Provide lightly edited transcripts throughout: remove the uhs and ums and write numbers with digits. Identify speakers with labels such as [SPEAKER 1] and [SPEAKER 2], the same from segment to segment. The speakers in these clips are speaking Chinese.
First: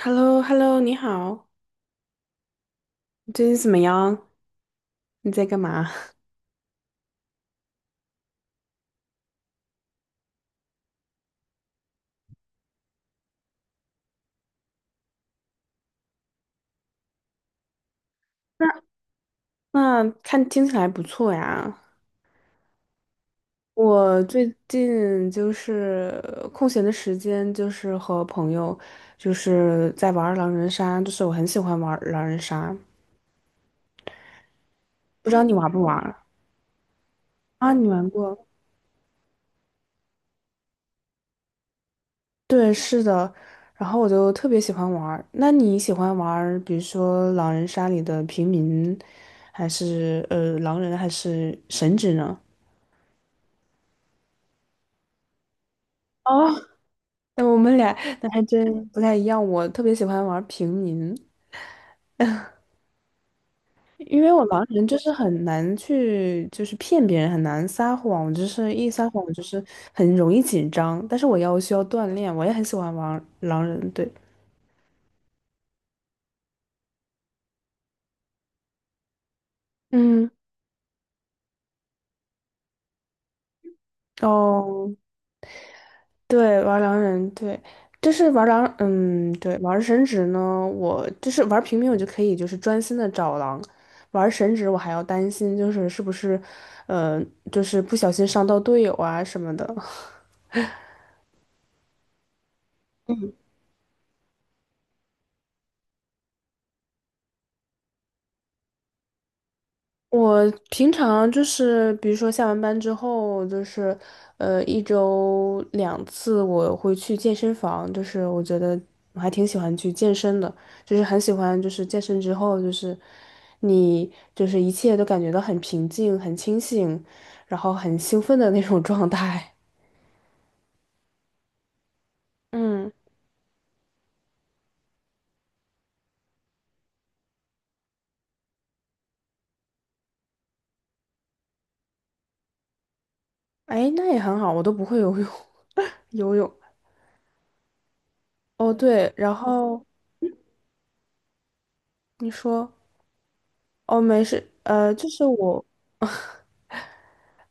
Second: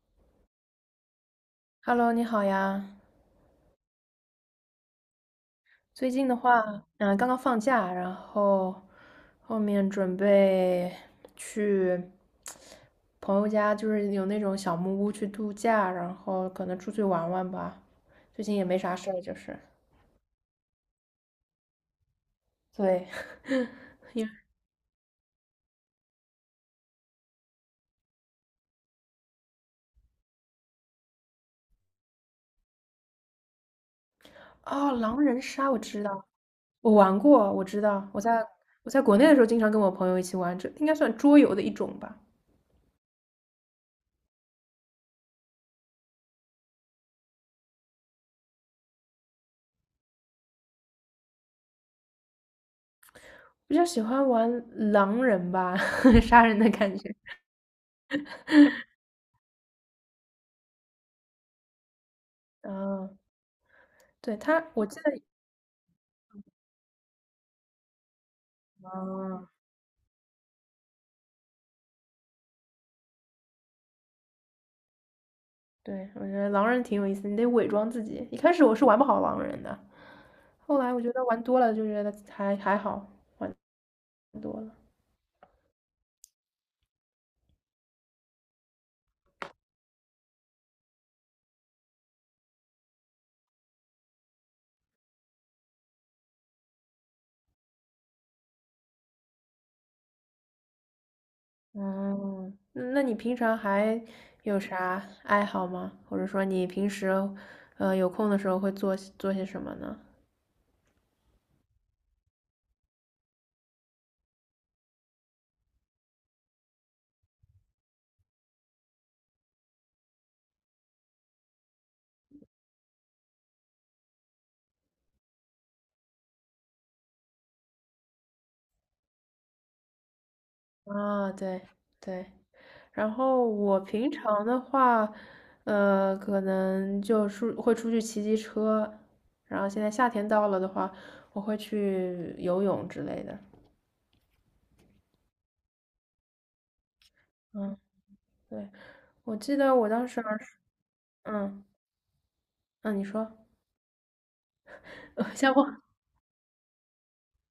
[SPEAKER 1] h e l l o hello 你好，
[SPEAKER 2] Hello，你好呀。
[SPEAKER 1] 你最近怎么样？你在干嘛？
[SPEAKER 2] 最 近的话，刚刚放假，然后后面准备去朋友家，就是有那种小木屋去度假，然后可能出去玩玩吧。最近也没
[SPEAKER 1] 那
[SPEAKER 2] 啥事儿，就是
[SPEAKER 1] 那看听起来不错呀。
[SPEAKER 2] 对。
[SPEAKER 1] 我
[SPEAKER 2] 因为
[SPEAKER 1] 最近就是空闲的时间，就是和朋友就是在玩儿狼人杀，就是我很喜欢玩儿狼人杀，
[SPEAKER 2] 哦，狼
[SPEAKER 1] 不知
[SPEAKER 2] 人
[SPEAKER 1] 道你玩
[SPEAKER 2] 杀我
[SPEAKER 1] 不玩
[SPEAKER 2] 知
[SPEAKER 1] 儿
[SPEAKER 2] 道，我玩过，我
[SPEAKER 1] 啊？
[SPEAKER 2] 知
[SPEAKER 1] 你
[SPEAKER 2] 道，
[SPEAKER 1] 玩
[SPEAKER 2] 我
[SPEAKER 1] 过？
[SPEAKER 2] 在我在国内的时候经常跟我朋友一起玩，这应该算桌游的一种吧。
[SPEAKER 1] 对，是的。然后我就特别喜欢玩儿，那你喜欢玩儿比如说狼人杀里的平民，还是狼人，还是神职呢？
[SPEAKER 2] 比较喜欢玩狼人吧，杀
[SPEAKER 1] 哦。
[SPEAKER 2] 人的感觉。
[SPEAKER 1] 那我们俩那还真不太一样。我特别喜欢玩平民，
[SPEAKER 2] 嗯，
[SPEAKER 1] 因为
[SPEAKER 2] 对，
[SPEAKER 1] 我狼
[SPEAKER 2] 他，我
[SPEAKER 1] 人就
[SPEAKER 2] 记
[SPEAKER 1] 是
[SPEAKER 2] 得。
[SPEAKER 1] 很难去，就是骗别人，很难撒谎，就是一撒谎就
[SPEAKER 2] 啊，
[SPEAKER 1] 是很容易紧张。但是需要锻炼，我也很喜欢玩狼人，对，
[SPEAKER 2] 对，我觉得狼人挺有意思的，你得伪装自己。一开始我是玩不好狼人的，
[SPEAKER 1] 嗯，
[SPEAKER 2] 后来我觉得玩多了就觉得还好多了。
[SPEAKER 1] 哦，对，玩狼人，对，就是玩狼，嗯，对，玩神职呢，我就是玩平民，我就可以就是专心的找狼。玩神职，我还要担心，就是是不是，呃，就是不小心伤到队友啊什么的。
[SPEAKER 2] 嗯，那你平常还有啥爱好吗？或者说你平时，有空的时候会做些什么呢？
[SPEAKER 1] 我平常就是，比如说下完班之后，就是，一周两次我会去健身房，就是我觉得我还挺喜欢去健身的，就是很喜欢，就是健身之后，就是你就是一切都感觉到很平静、很清醒，然后很兴奋的那种状态。
[SPEAKER 2] 啊，对对。
[SPEAKER 1] 嗯，
[SPEAKER 2] 然后我平常的话，可能就出会出去骑骑车，然后现在夏天到了的话，我会去游泳之类的。
[SPEAKER 1] 哎，那也很好，我都不会游泳，游泳。
[SPEAKER 2] 嗯。对，
[SPEAKER 1] 哦，对，然
[SPEAKER 2] 我记得
[SPEAKER 1] 后
[SPEAKER 2] 我当时儿时。嗯
[SPEAKER 1] 你说，
[SPEAKER 2] 嗯，你说。
[SPEAKER 1] 哦，没事，就 是
[SPEAKER 2] 像
[SPEAKER 1] 我。
[SPEAKER 2] 我，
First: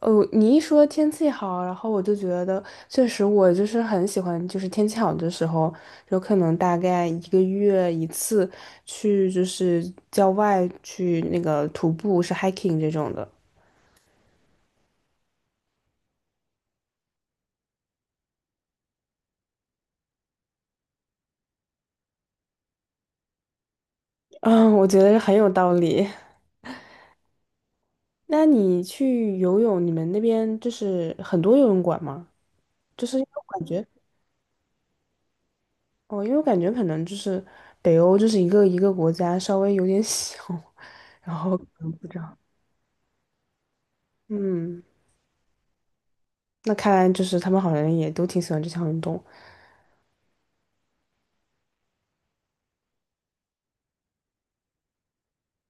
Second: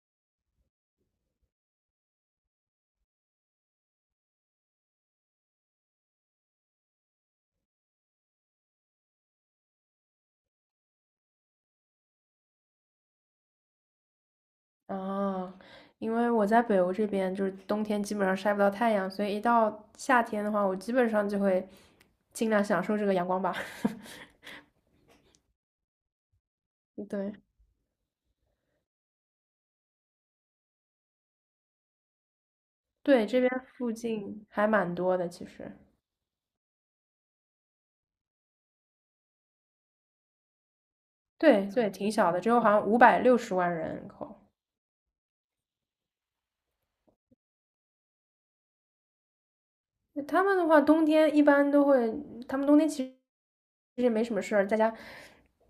[SPEAKER 1] 哦，你一说天气好，然后我就觉得，确实我就是很喜欢，就是天气好的时候，有可能大概一个月一次去，就是郊外去那个徒步，是 hiking 这种的。
[SPEAKER 2] 哦，因为我在北欧这边，就是冬天基本上晒不到太阳，所以一到夏天的话，我基本上就会尽量享受这个阳光吧。
[SPEAKER 1] 嗯，我 觉得很有道理。
[SPEAKER 2] 对
[SPEAKER 1] 那你去游泳，你们那边就是很多游泳馆吗？就是因
[SPEAKER 2] 对，
[SPEAKER 1] 为
[SPEAKER 2] 这
[SPEAKER 1] 我
[SPEAKER 2] 边
[SPEAKER 1] 感觉，
[SPEAKER 2] 附近还蛮多的，其实。
[SPEAKER 1] 哦，因为我感觉可能就是北欧，就是一个国家稍微有点小，然后可
[SPEAKER 2] 对对，
[SPEAKER 1] 能不
[SPEAKER 2] 挺
[SPEAKER 1] 知
[SPEAKER 2] 小
[SPEAKER 1] 道，
[SPEAKER 2] 的，只有好像560万人口。
[SPEAKER 1] 嗯。那看来就是他们好像也都挺喜欢这项运动。
[SPEAKER 2] 他们的话，冬天一般都会，他们冬天其实也没什么事儿，在家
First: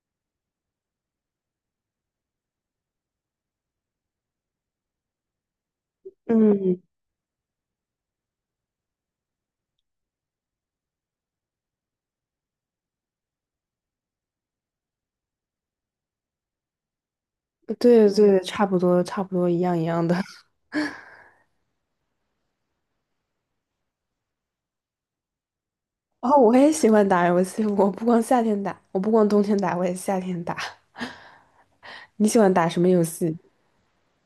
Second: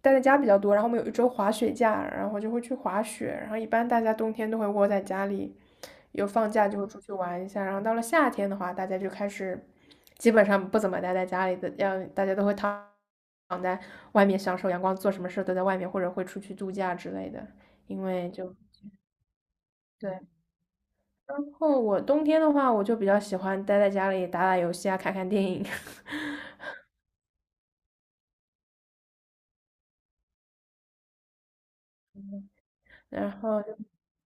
[SPEAKER 2] 待在家比较多。然后我们有一周滑雪假，然后就会去滑雪。然后一般大家冬天都会窝在家里，有放假
[SPEAKER 1] 嗯，
[SPEAKER 2] 就会出去玩一下。然后到了夏天的话，大家就开始基本上不怎么待在家里的，要大家都会躺在外面享受阳光，做什么事儿都在外面，或者会出去度假之类的。因
[SPEAKER 1] 对
[SPEAKER 2] 为
[SPEAKER 1] 对，
[SPEAKER 2] 就
[SPEAKER 1] 差不多差不多一样一样的。
[SPEAKER 2] 对，然后我冬天的话，我就比较喜欢待在家里打打游戏啊，看看电影。
[SPEAKER 1] 哦，我也喜欢打游戏，我不光夏天打，我不光冬天打，我也夏天打。你喜欢打什么游
[SPEAKER 2] 然
[SPEAKER 1] 戏？
[SPEAKER 2] 后就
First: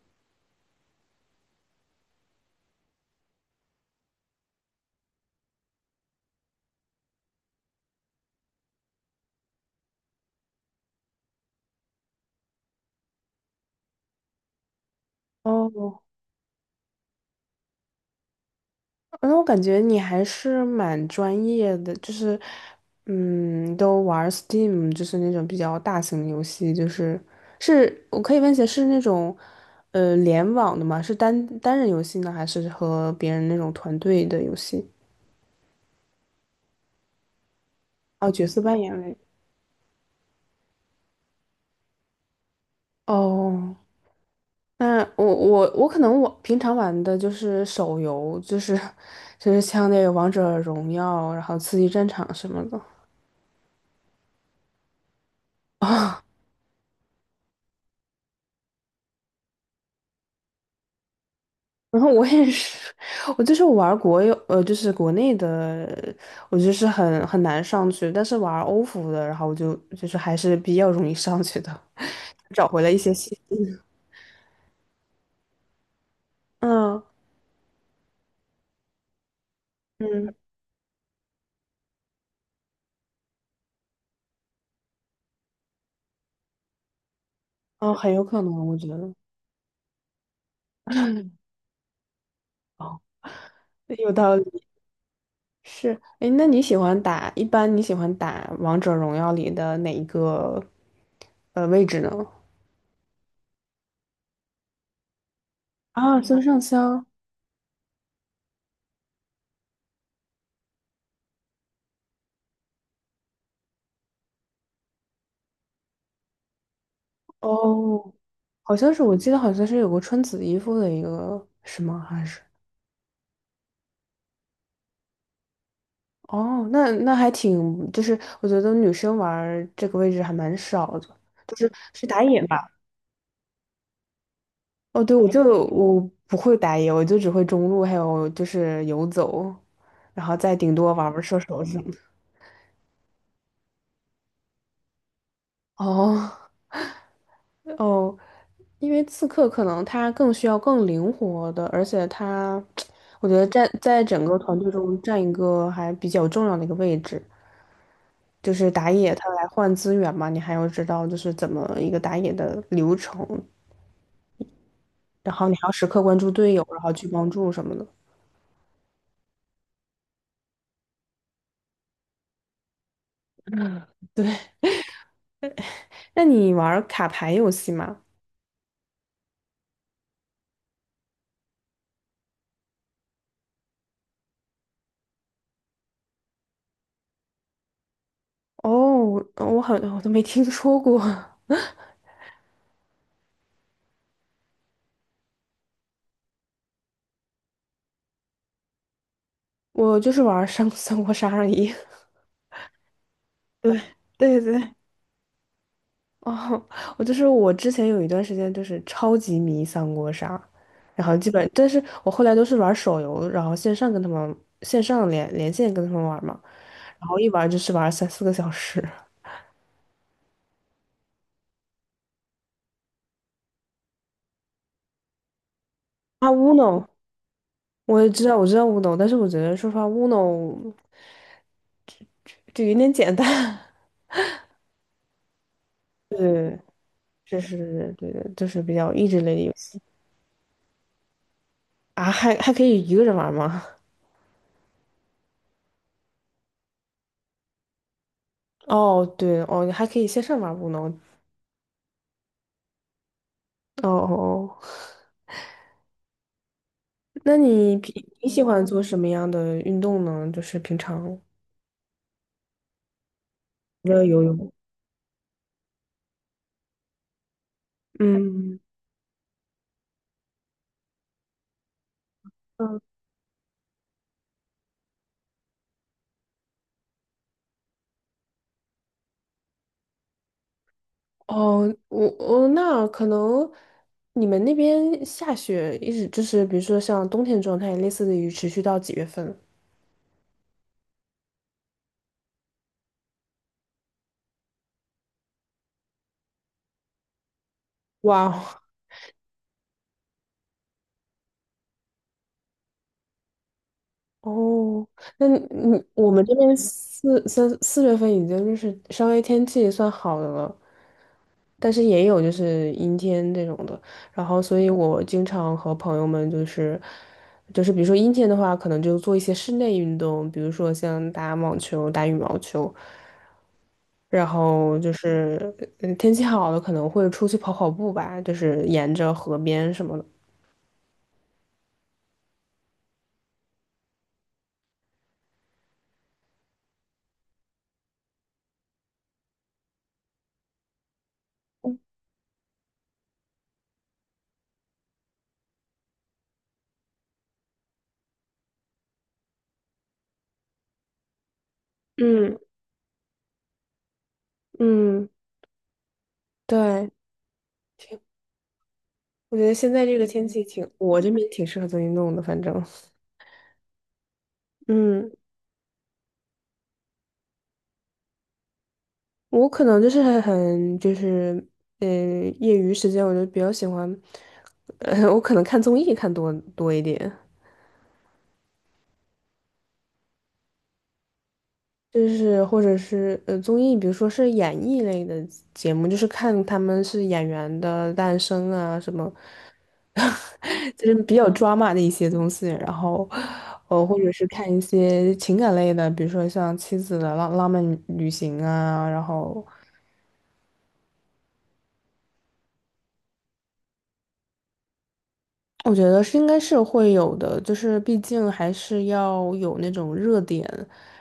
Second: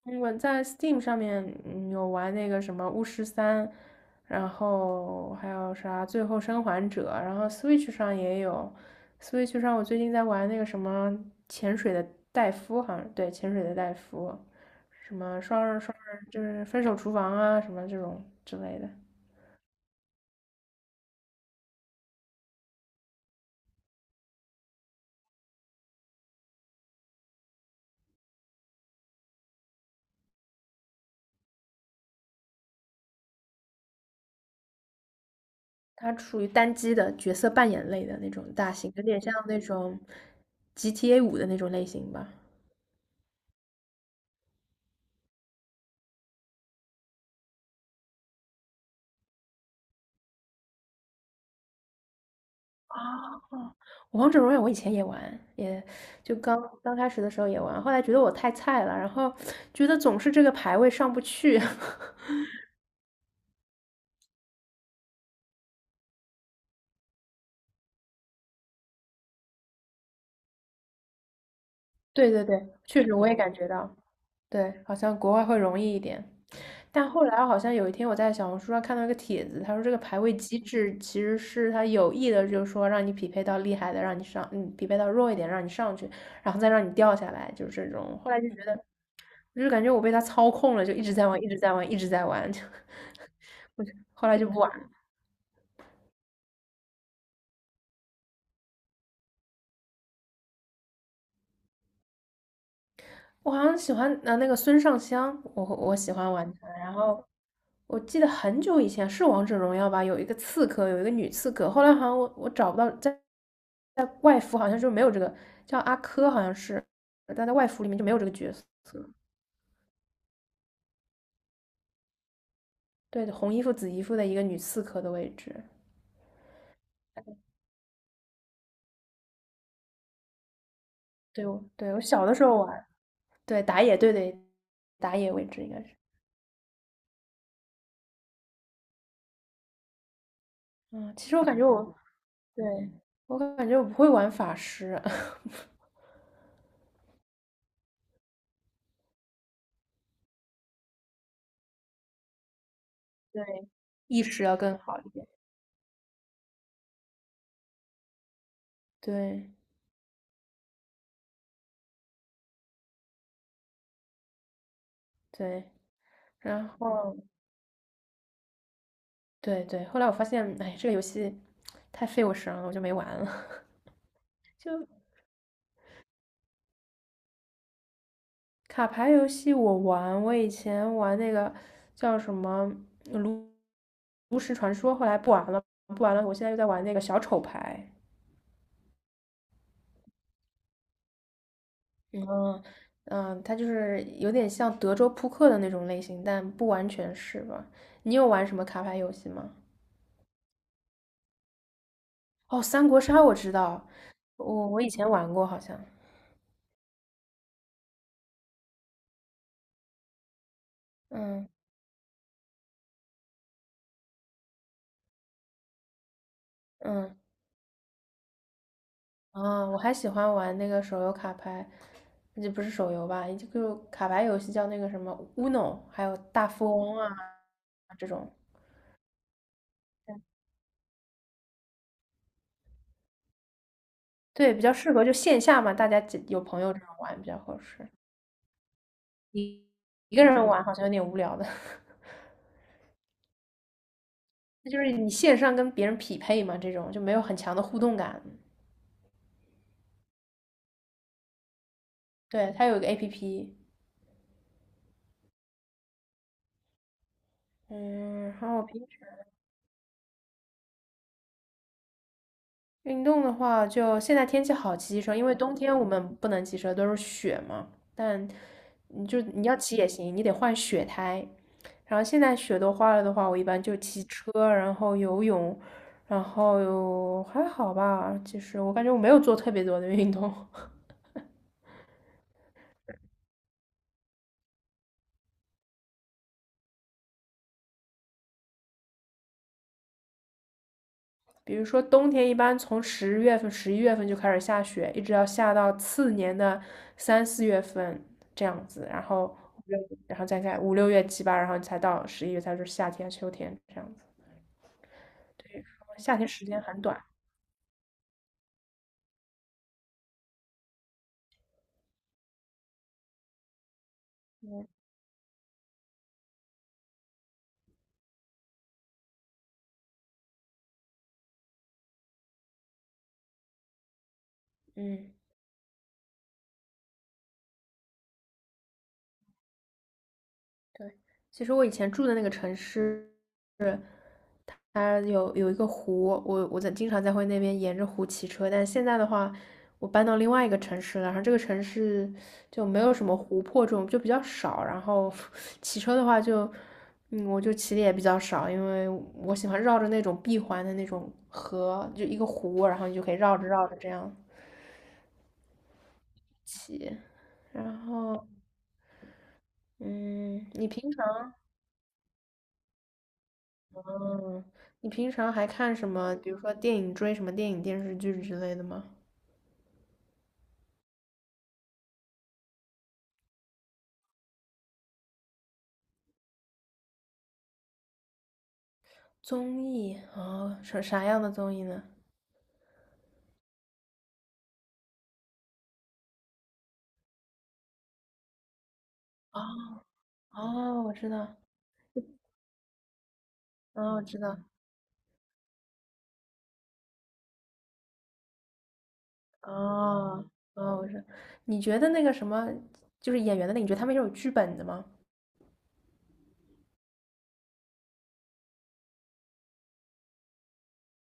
[SPEAKER 2] 我在 Steam 上面有玩那个什么《巫师三》，然后还有啥《最后生还者》，然后 Switch 上也有，Switch 上我最近在玩那个什么潜水的戴夫，好像对潜水的戴夫，什么双人双
[SPEAKER 1] 哦，
[SPEAKER 2] 人就是分手厨房啊什么这种之类的，
[SPEAKER 1] 那我感觉你还是蛮专业的，就是，嗯，都玩 Steam，就是那种比较大型的游戏，就是是我可以问一下，是那种联网的吗？是单人游戏呢，还是和别人那种团队的游戏？
[SPEAKER 2] 它属于单机的角色扮演类的那
[SPEAKER 1] 哦，角
[SPEAKER 2] 种
[SPEAKER 1] 色
[SPEAKER 2] 大
[SPEAKER 1] 扮
[SPEAKER 2] 型，
[SPEAKER 1] 演
[SPEAKER 2] 有
[SPEAKER 1] 类。
[SPEAKER 2] 点像那种 GTA 五的那种类型吧。
[SPEAKER 1] 哦，那我可能我平常玩的就是手游，就是就是像那个王者荣耀，然后刺激战场什么的
[SPEAKER 2] 啊。王者荣耀我以前也玩，也
[SPEAKER 1] 啊。
[SPEAKER 2] 就刚刚开始的时候也玩，后来觉得我太菜了，然后觉得总是这个排位上不去。
[SPEAKER 1] 然后我也是，我就是玩国有就是国内的，我就是很难上去，但是玩欧服的，然后我就就是还是比较容易上去的，
[SPEAKER 2] 对对对，
[SPEAKER 1] 找回了一
[SPEAKER 2] 确
[SPEAKER 1] 些
[SPEAKER 2] 实我也
[SPEAKER 1] 信
[SPEAKER 2] 感
[SPEAKER 1] 心。
[SPEAKER 2] 觉到，对，好像国外会容易一点。
[SPEAKER 1] 嗯
[SPEAKER 2] 但后来好像有一天我在小红书上看到一个帖子，他说这个排
[SPEAKER 1] 嗯，
[SPEAKER 2] 位机制其实是他有意的，就是说让你匹配到厉害的，让你上，嗯，匹配到弱一点，让你上去，然后再让你掉下来，就是这
[SPEAKER 1] 哦，很
[SPEAKER 2] 种。
[SPEAKER 1] 有
[SPEAKER 2] 后来
[SPEAKER 1] 可
[SPEAKER 2] 就觉
[SPEAKER 1] 能，
[SPEAKER 2] 得，
[SPEAKER 1] 我
[SPEAKER 2] 我
[SPEAKER 1] 觉得
[SPEAKER 2] 就是感觉我被他操控了，就一直在玩，一直在玩，一直在玩，就。
[SPEAKER 1] 哦，有
[SPEAKER 2] 后
[SPEAKER 1] 道
[SPEAKER 2] 来就不
[SPEAKER 1] 理。
[SPEAKER 2] 玩。
[SPEAKER 1] 是，哎，那你喜欢打，一般你喜欢打王者荣耀里的哪一个位置呢？
[SPEAKER 2] 我好像喜欢那个孙尚香，我喜
[SPEAKER 1] 啊，
[SPEAKER 2] 欢
[SPEAKER 1] 孙
[SPEAKER 2] 玩
[SPEAKER 1] 尚
[SPEAKER 2] 他。然
[SPEAKER 1] 香，
[SPEAKER 2] 后我记得很久以前是王者荣耀吧，有一个刺客，有一个女刺客。后来好像我找不到，在外服好像就没有这个叫阿珂，好像是，但在外服里面就没
[SPEAKER 1] 哦，
[SPEAKER 2] 有这个角色。
[SPEAKER 1] 好像是，我记得好像是有个穿紫衣服的一个，是吗？还是？
[SPEAKER 2] 对，红衣服紫衣服的一个女刺客的位置。
[SPEAKER 1] 哦，那那还挺，就是我觉得女生玩儿这个位置还蛮少的，
[SPEAKER 2] 对，
[SPEAKER 1] 就
[SPEAKER 2] 我
[SPEAKER 1] 是
[SPEAKER 2] 对我
[SPEAKER 1] 是打
[SPEAKER 2] 小的
[SPEAKER 1] 野
[SPEAKER 2] 时
[SPEAKER 1] 吧？
[SPEAKER 2] 候玩，对打野，对对
[SPEAKER 1] 哦，
[SPEAKER 2] 打
[SPEAKER 1] 对，我
[SPEAKER 2] 野位置
[SPEAKER 1] 就
[SPEAKER 2] 应该是。
[SPEAKER 1] 我不会打野，我就只会中路，还有就是游走，然后再顶多玩
[SPEAKER 2] 嗯，
[SPEAKER 1] 玩
[SPEAKER 2] 其实
[SPEAKER 1] 射
[SPEAKER 2] 我感觉
[SPEAKER 1] 手什么
[SPEAKER 2] 我
[SPEAKER 1] 的。
[SPEAKER 2] 对，我感觉我不会玩法师。
[SPEAKER 1] 哦。哦，因为刺客可能他更需要更灵活的，而且他，我觉得占
[SPEAKER 2] 对，
[SPEAKER 1] 在整
[SPEAKER 2] 意
[SPEAKER 1] 个
[SPEAKER 2] 识要
[SPEAKER 1] 团队
[SPEAKER 2] 更好
[SPEAKER 1] 中
[SPEAKER 2] 一
[SPEAKER 1] 占
[SPEAKER 2] 点。
[SPEAKER 1] 一个还比较重要的一个位置，就是打野他来
[SPEAKER 2] 对，
[SPEAKER 1] 换资源嘛，你还要知道就是怎么一个打野的流程，然后你还
[SPEAKER 2] 对，
[SPEAKER 1] 要时刻关注队友，
[SPEAKER 2] 然
[SPEAKER 1] 然后去
[SPEAKER 2] 后
[SPEAKER 1] 帮助什么的。
[SPEAKER 2] 对对，后来我发现，哎，这个游戏太费我神了，我就没玩了。
[SPEAKER 1] 对，
[SPEAKER 2] 就
[SPEAKER 1] 那你玩儿卡牌游戏吗？
[SPEAKER 2] 卡牌游戏我玩，我以前玩那个叫什么呃炉炉石传说，后来不玩了，不玩了。我现在又在玩那个小丑牌。
[SPEAKER 1] 哦，我好像我都没听说过，
[SPEAKER 2] 嗯嗯，它就是有点像德州扑克的那种类型，但不完全是吧？你有玩什么卡牌游戏吗？
[SPEAKER 1] 我就是玩儿三国杀而已。
[SPEAKER 2] 哦，三国杀我知道，
[SPEAKER 1] 对对
[SPEAKER 2] 我
[SPEAKER 1] 对。
[SPEAKER 2] 我以前玩过，好像。
[SPEAKER 1] 哦，我就是我之前有一段时间就是超级迷三国杀，然后基本，
[SPEAKER 2] 嗯
[SPEAKER 1] 但是我后来都是玩手游，然后线上跟他们线上连线跟他们玩嘛，然
[SPEAKER 2] 嗯。
[SPEAKER 1] 后一玩就是玩三四个小时。
[SPEAKER 2] 啊，我还喜欢玩那个手游卡牌，这不是手游吧？也就卡牌游戏叫那个什么 Uno，还有
[SPEAKER 1] 啊
[SPEAKER 2] 大富
[SPEAKER 1] ，Uno，
[SPEAKER 2] 翁啊这种。
[SPEAKER 1] 我知道 Uno，但是我觉得说实话，Uno 就有点简单。
[SPEAKER 2] 对，比较适合就线下嘛，大家几有
[SPEAKER 1] 对，
[SPEAKER 2] 朋友这种玩比较
[SPEAKER 1] 就
[SPEAKER 2] 合适。
[SPEAKER 1] 是对的，就是比较益智类的游戏
[SPEAKER 2] 一个人玩好像有点无聊的。
[SPEAKER 1] 啊，还还可以一个人玩吗？
[SPEAKER 2] 那就是你线上跟别人匹配嘛，这种就没有很强的互动感。
[SPEAKER 1] 哦，对哦，还可以线上玩 Uno。
[SPEAKER 2] 对，它有一个 APP。
[SPEAKER 1] 哦哦。哦那你平
[SPEAKER 2] 嗯，
[SPEAKER 1] 你
[SPEAKER 2] 然
[SPEAKER 1] 喜
[SPEAKER 2] 后我
[SPEAKER 1] 欢做
[SPEAKER 2] 平
[SPEAKER 1] 什
[SPEAKER 2] 时
[SPEAKER 1] 么样的运动呢？就是平常
[SPEAKER 2] 运动的话，
[SPEAKER 1] 除
[SPEAKER 2] 就
[SPEAKER 1] 了
[SPEAKER 2] 现
[SPEAKER 1] 游
[SPEAKER 2] 在天
[SPEAKER 1] 泳，
[SPEAKER 2] 气好，骑骑车，因为冬天我们不能骑车，都是雪嘛。但
[SPEAKER 1] 嗯，
[SPEAKER 2] 你就你要骑也行，你得换雪胎。然后现在雪都
[SPEAKER 1] 嗯，
[SPEAKER 2] 化了的话，我一般就骑车，然后游泳，然后还好吧。其实我感觉我没有做特别多的运动。
[SPEAKER 1] 哦，我我那可能你们那边下雪一直就是，比如说像冬天状态，类似于持续到几月份？
[SPEAKER 2] 比如说冬天一般从10月份、11月份就开始下雪，一直要下到次年的3、4月份
[SPEAKER 1] 哇
[SPEAKER 2] 这 样子，然后五六然后再看5、6月、七八，然后才到十一月才是夏天、秋天这样子。
[SPEAKER 1] 哦，哦，那
[SPEAKER 2] 对，
[SPEAKER 1] 你我
[SPEAKER 2] 夏
[SPEAKER 1] 们
[SPEAKER 2] 天
[SPEAKER 1] 这
[SPEAKER 2] 时
[SPEAKER 1] 边
[SPEAKER 2] 间很短。
[SPEAKER 1] 三四月份已经就是稍微天气算好的了，但是也有就是阴天这种的，然后所以我经常和朋友们就是，就是比如说阴天的话，可能就做一些室内运动，比如说像打网球、打羽毛球，然后就
[SPEAKER 2] 嗯。
[SPEAKER 1] 是嗯天气好了可能会出去跑跑步吧，就是沿着河边什么的。
[SPEAKER 2] 对，其实我以前住的那个城市，是它有一个湖，我在经常在会那边沿着湖骑车，但现在的话，我搬到另外一个城市了，然后这个城市就没有什么湖泊这种，就比较少，然后。 骑车的话就，嗯，我就骑的也比较少，因为我喜欢绕着那种闭环的那种河，就一个
[SPEAKER 1] 嗯
[SPEAKER 2] 湖，然后你就可以绕着绕着这样，
[SPEAKER 1] 嗯，对，
[SPEAKER 2] 然
[SPEAKER 1] 挺，
[SPEAKER 2] 后。
[SPEAKER 1] 我觉得现在这个天气
[SPEAKER 2] 嗯，
[SPEAKER 1] 挺，
[SPEAKER 2] 你平
[SPEAKER 1] 我
[SPEAKER 2] 常
[SPEAKER 1] 这边挺适合做运动的，反正。
[SPEAKER 2] 嗯，你
[SPEAKER 1] 嗯。
[SPEAKER 2] 平常还看什么？比如说电影，追什么电影、电视剧之类的吗？
[SPEAKER 1] 我可能就是很就是嗯，业余时间，我就比较喜欢，我可能看综艺看多一点，
[SPEAKER 2] 综艺哦，啥啥样的综艺呢？
[SPEAKER 1] 就是或者是综艺，比如说是演艺类的节目，就是看他们是演员的诞生啊什么，
[SPEAKER 2] 哦 哦，
[SPEAKER 1] 就
[SPEAKER 2] 我
[SPEAKER 1] 是
[SPEAKER 2] 知
[SPEAKER 1] 比较
[SPEAKER 2] 道。
[SPEAKER 1] drama 的一些东西，然后
[SPEAKER 2] 哦，
[SPEAKER 1] 或
[SPEAKER 2] 我
[SPEAKER 1] 者
[SPEAKER 2] 知
[SPEAKER 1] 是
[SPEAKER 2] 道。
[SPEAKER 1] 看一些情感类的，比如说像《妻子的浪漫旅行》啊，然后。
[SPEAKER 2] 哦哦，我知道。你觉得那个什么，就是演员的那你觉得他们是有剧本的吗？
[SPEAKER 1] 我觉得是应该是会有的，就是毕竟还是要有那种热点，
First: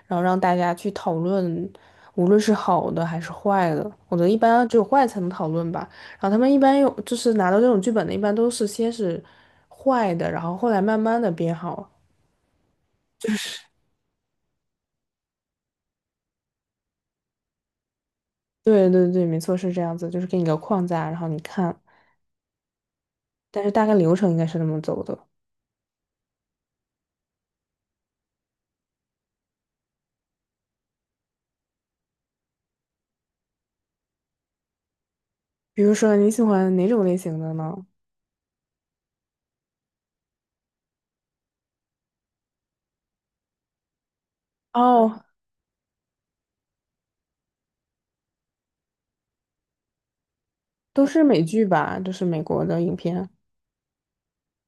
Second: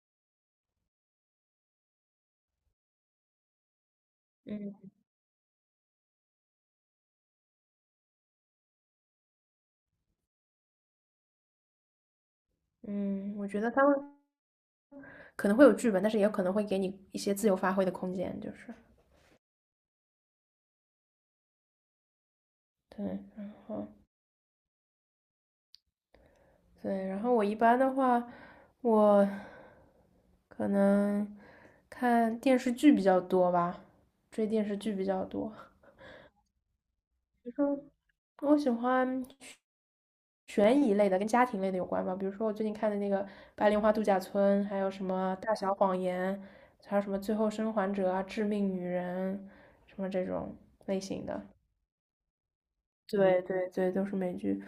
[SPEAKER 1] 然后让大家去讨论，无论是好的还是坏的。我觉得一般
[SPEAKER 2] 嗯
[SPEAKER 1] 只有坏才能讨论吧。然后他们一般有就是拿到这种剧本的，一般都是先是坏的，然后后来慢慢的变好。
[SPEAKER 2] 嗯，我觉得他们可能会有剧本，但是也有可能会给你一些自由发挥的空间，就是
[SPEAKER 1] 对对对，没错，是这样子，就是给你个框架，然后你看，
[SPEAKER 2] 对。然
[SPEAKER 1] 但是大
[SPEAKER 2] 后
[SPEAKER 1] 概流程应该是那么走的。
[SPEAKER 2] 对，然后我一般的话，我。可能看电视剧比较多吧，追电视剧比较多。
[SPEAKER 1] 比如说你喜欢哪种类型的呢？
[SPEAKER 2] 我喜欢悬疑类的，跟家庭类的有关吧，比如说我最近看的那个《白莲花度假村》，还有什
[SPEAKER 1] 哦，
[SPEAKER 2] 么《大小谎言》，还有什么《最后生还者》啊，《致命女人》，什么这种类
[SPEAKER 1] 都是
[SPEAKER 2] 型的。
[SPEAKER 1] 美剧吧，就是美国的影片。
[SPEAKER 2] 对对对，都是美剧。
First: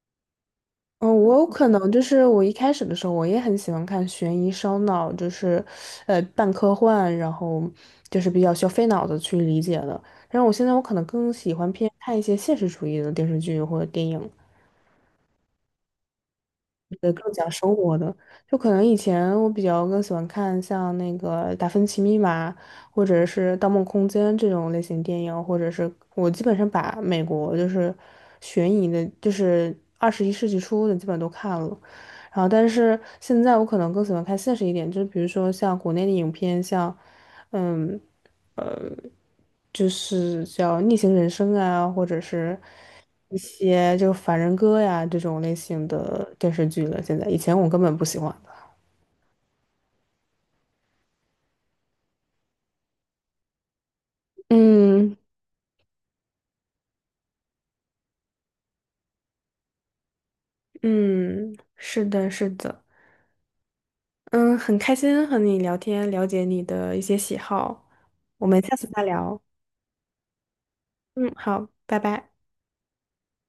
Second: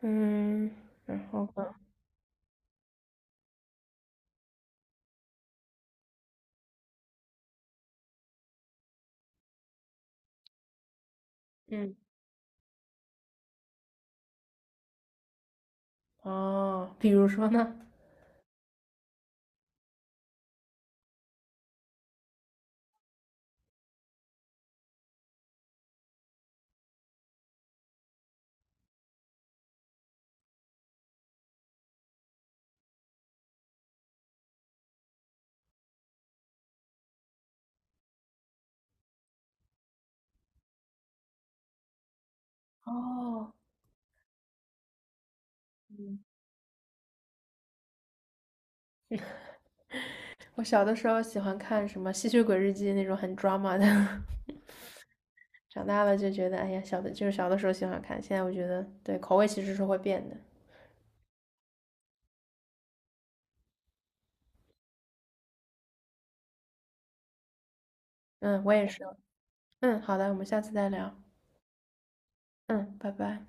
[SPEAKER 2] 嗯，
[SPEAKER 1] 嗯，
[SPEAKER 2] 然
[SPEAKER 1] 我有
[SPEAKER 2] 后
[SPEAKER 1] 可
[SPEAKER 2] 呢？
[SPEAKER 1] 能就是我一开始的时候，我也很喜欢看悬疑烧脑，就是，半科幻，然后就是比较需要费脑子去理解的。但是我现在我可能更喜欢偏
[SPEAKER 2] 嗯，
[SPEAKER 1] 看一些现实主义的电视剧或者电影，
[SPEAKER 2] 哦，比如说呢？
[SPEAKER 1] 就可能以前我比较更喜欢看像那个《达芬奇密码》或者是《盗梦空间》这种类型电影，或者是我基本上把美国就是悬疑的，就是21世纪初的基本都看了。然后，但是现在我可能更喜欢看现实一点，就是比如说像国内的影片，像嗯，就是叫《逆行人生》啊，或者是一
[SPEAKER 2] 哦，
[SPEAKER 1] 些就《凡人歌》呀这种类型
[SPEAKER 2] 嗯。
[SPEAKER 1] 的电视剧了。现在以前我根本不喜欢的，
[SPEAKER 2] 我小的时候喜欢看什么《吸血鬼日记》那种很 drama 的。
[SPEAKER 1] 嗯。
[SPEAKER 2] 长大了就觉得，哎呀，小的就是小的时候喜欢看，现在我觉得对口味其实是会变的。
[SPEAKER 1] 嗯，是的，是的，嗯，很开心和你聊天，了解你的一些喜好，我们
[SPEAKER 2] 嗯，我
[SPEAKER 1] 下次
[SPEAKER 2] 也是。
[SPEAKER 1] 再聊。
[SPEAKER 2] 嗯，好的，我们下次再聊。
[SPEAKER 1] 嗯，好，拜拜。
[SPEAKER 2] 嗯，拜拜。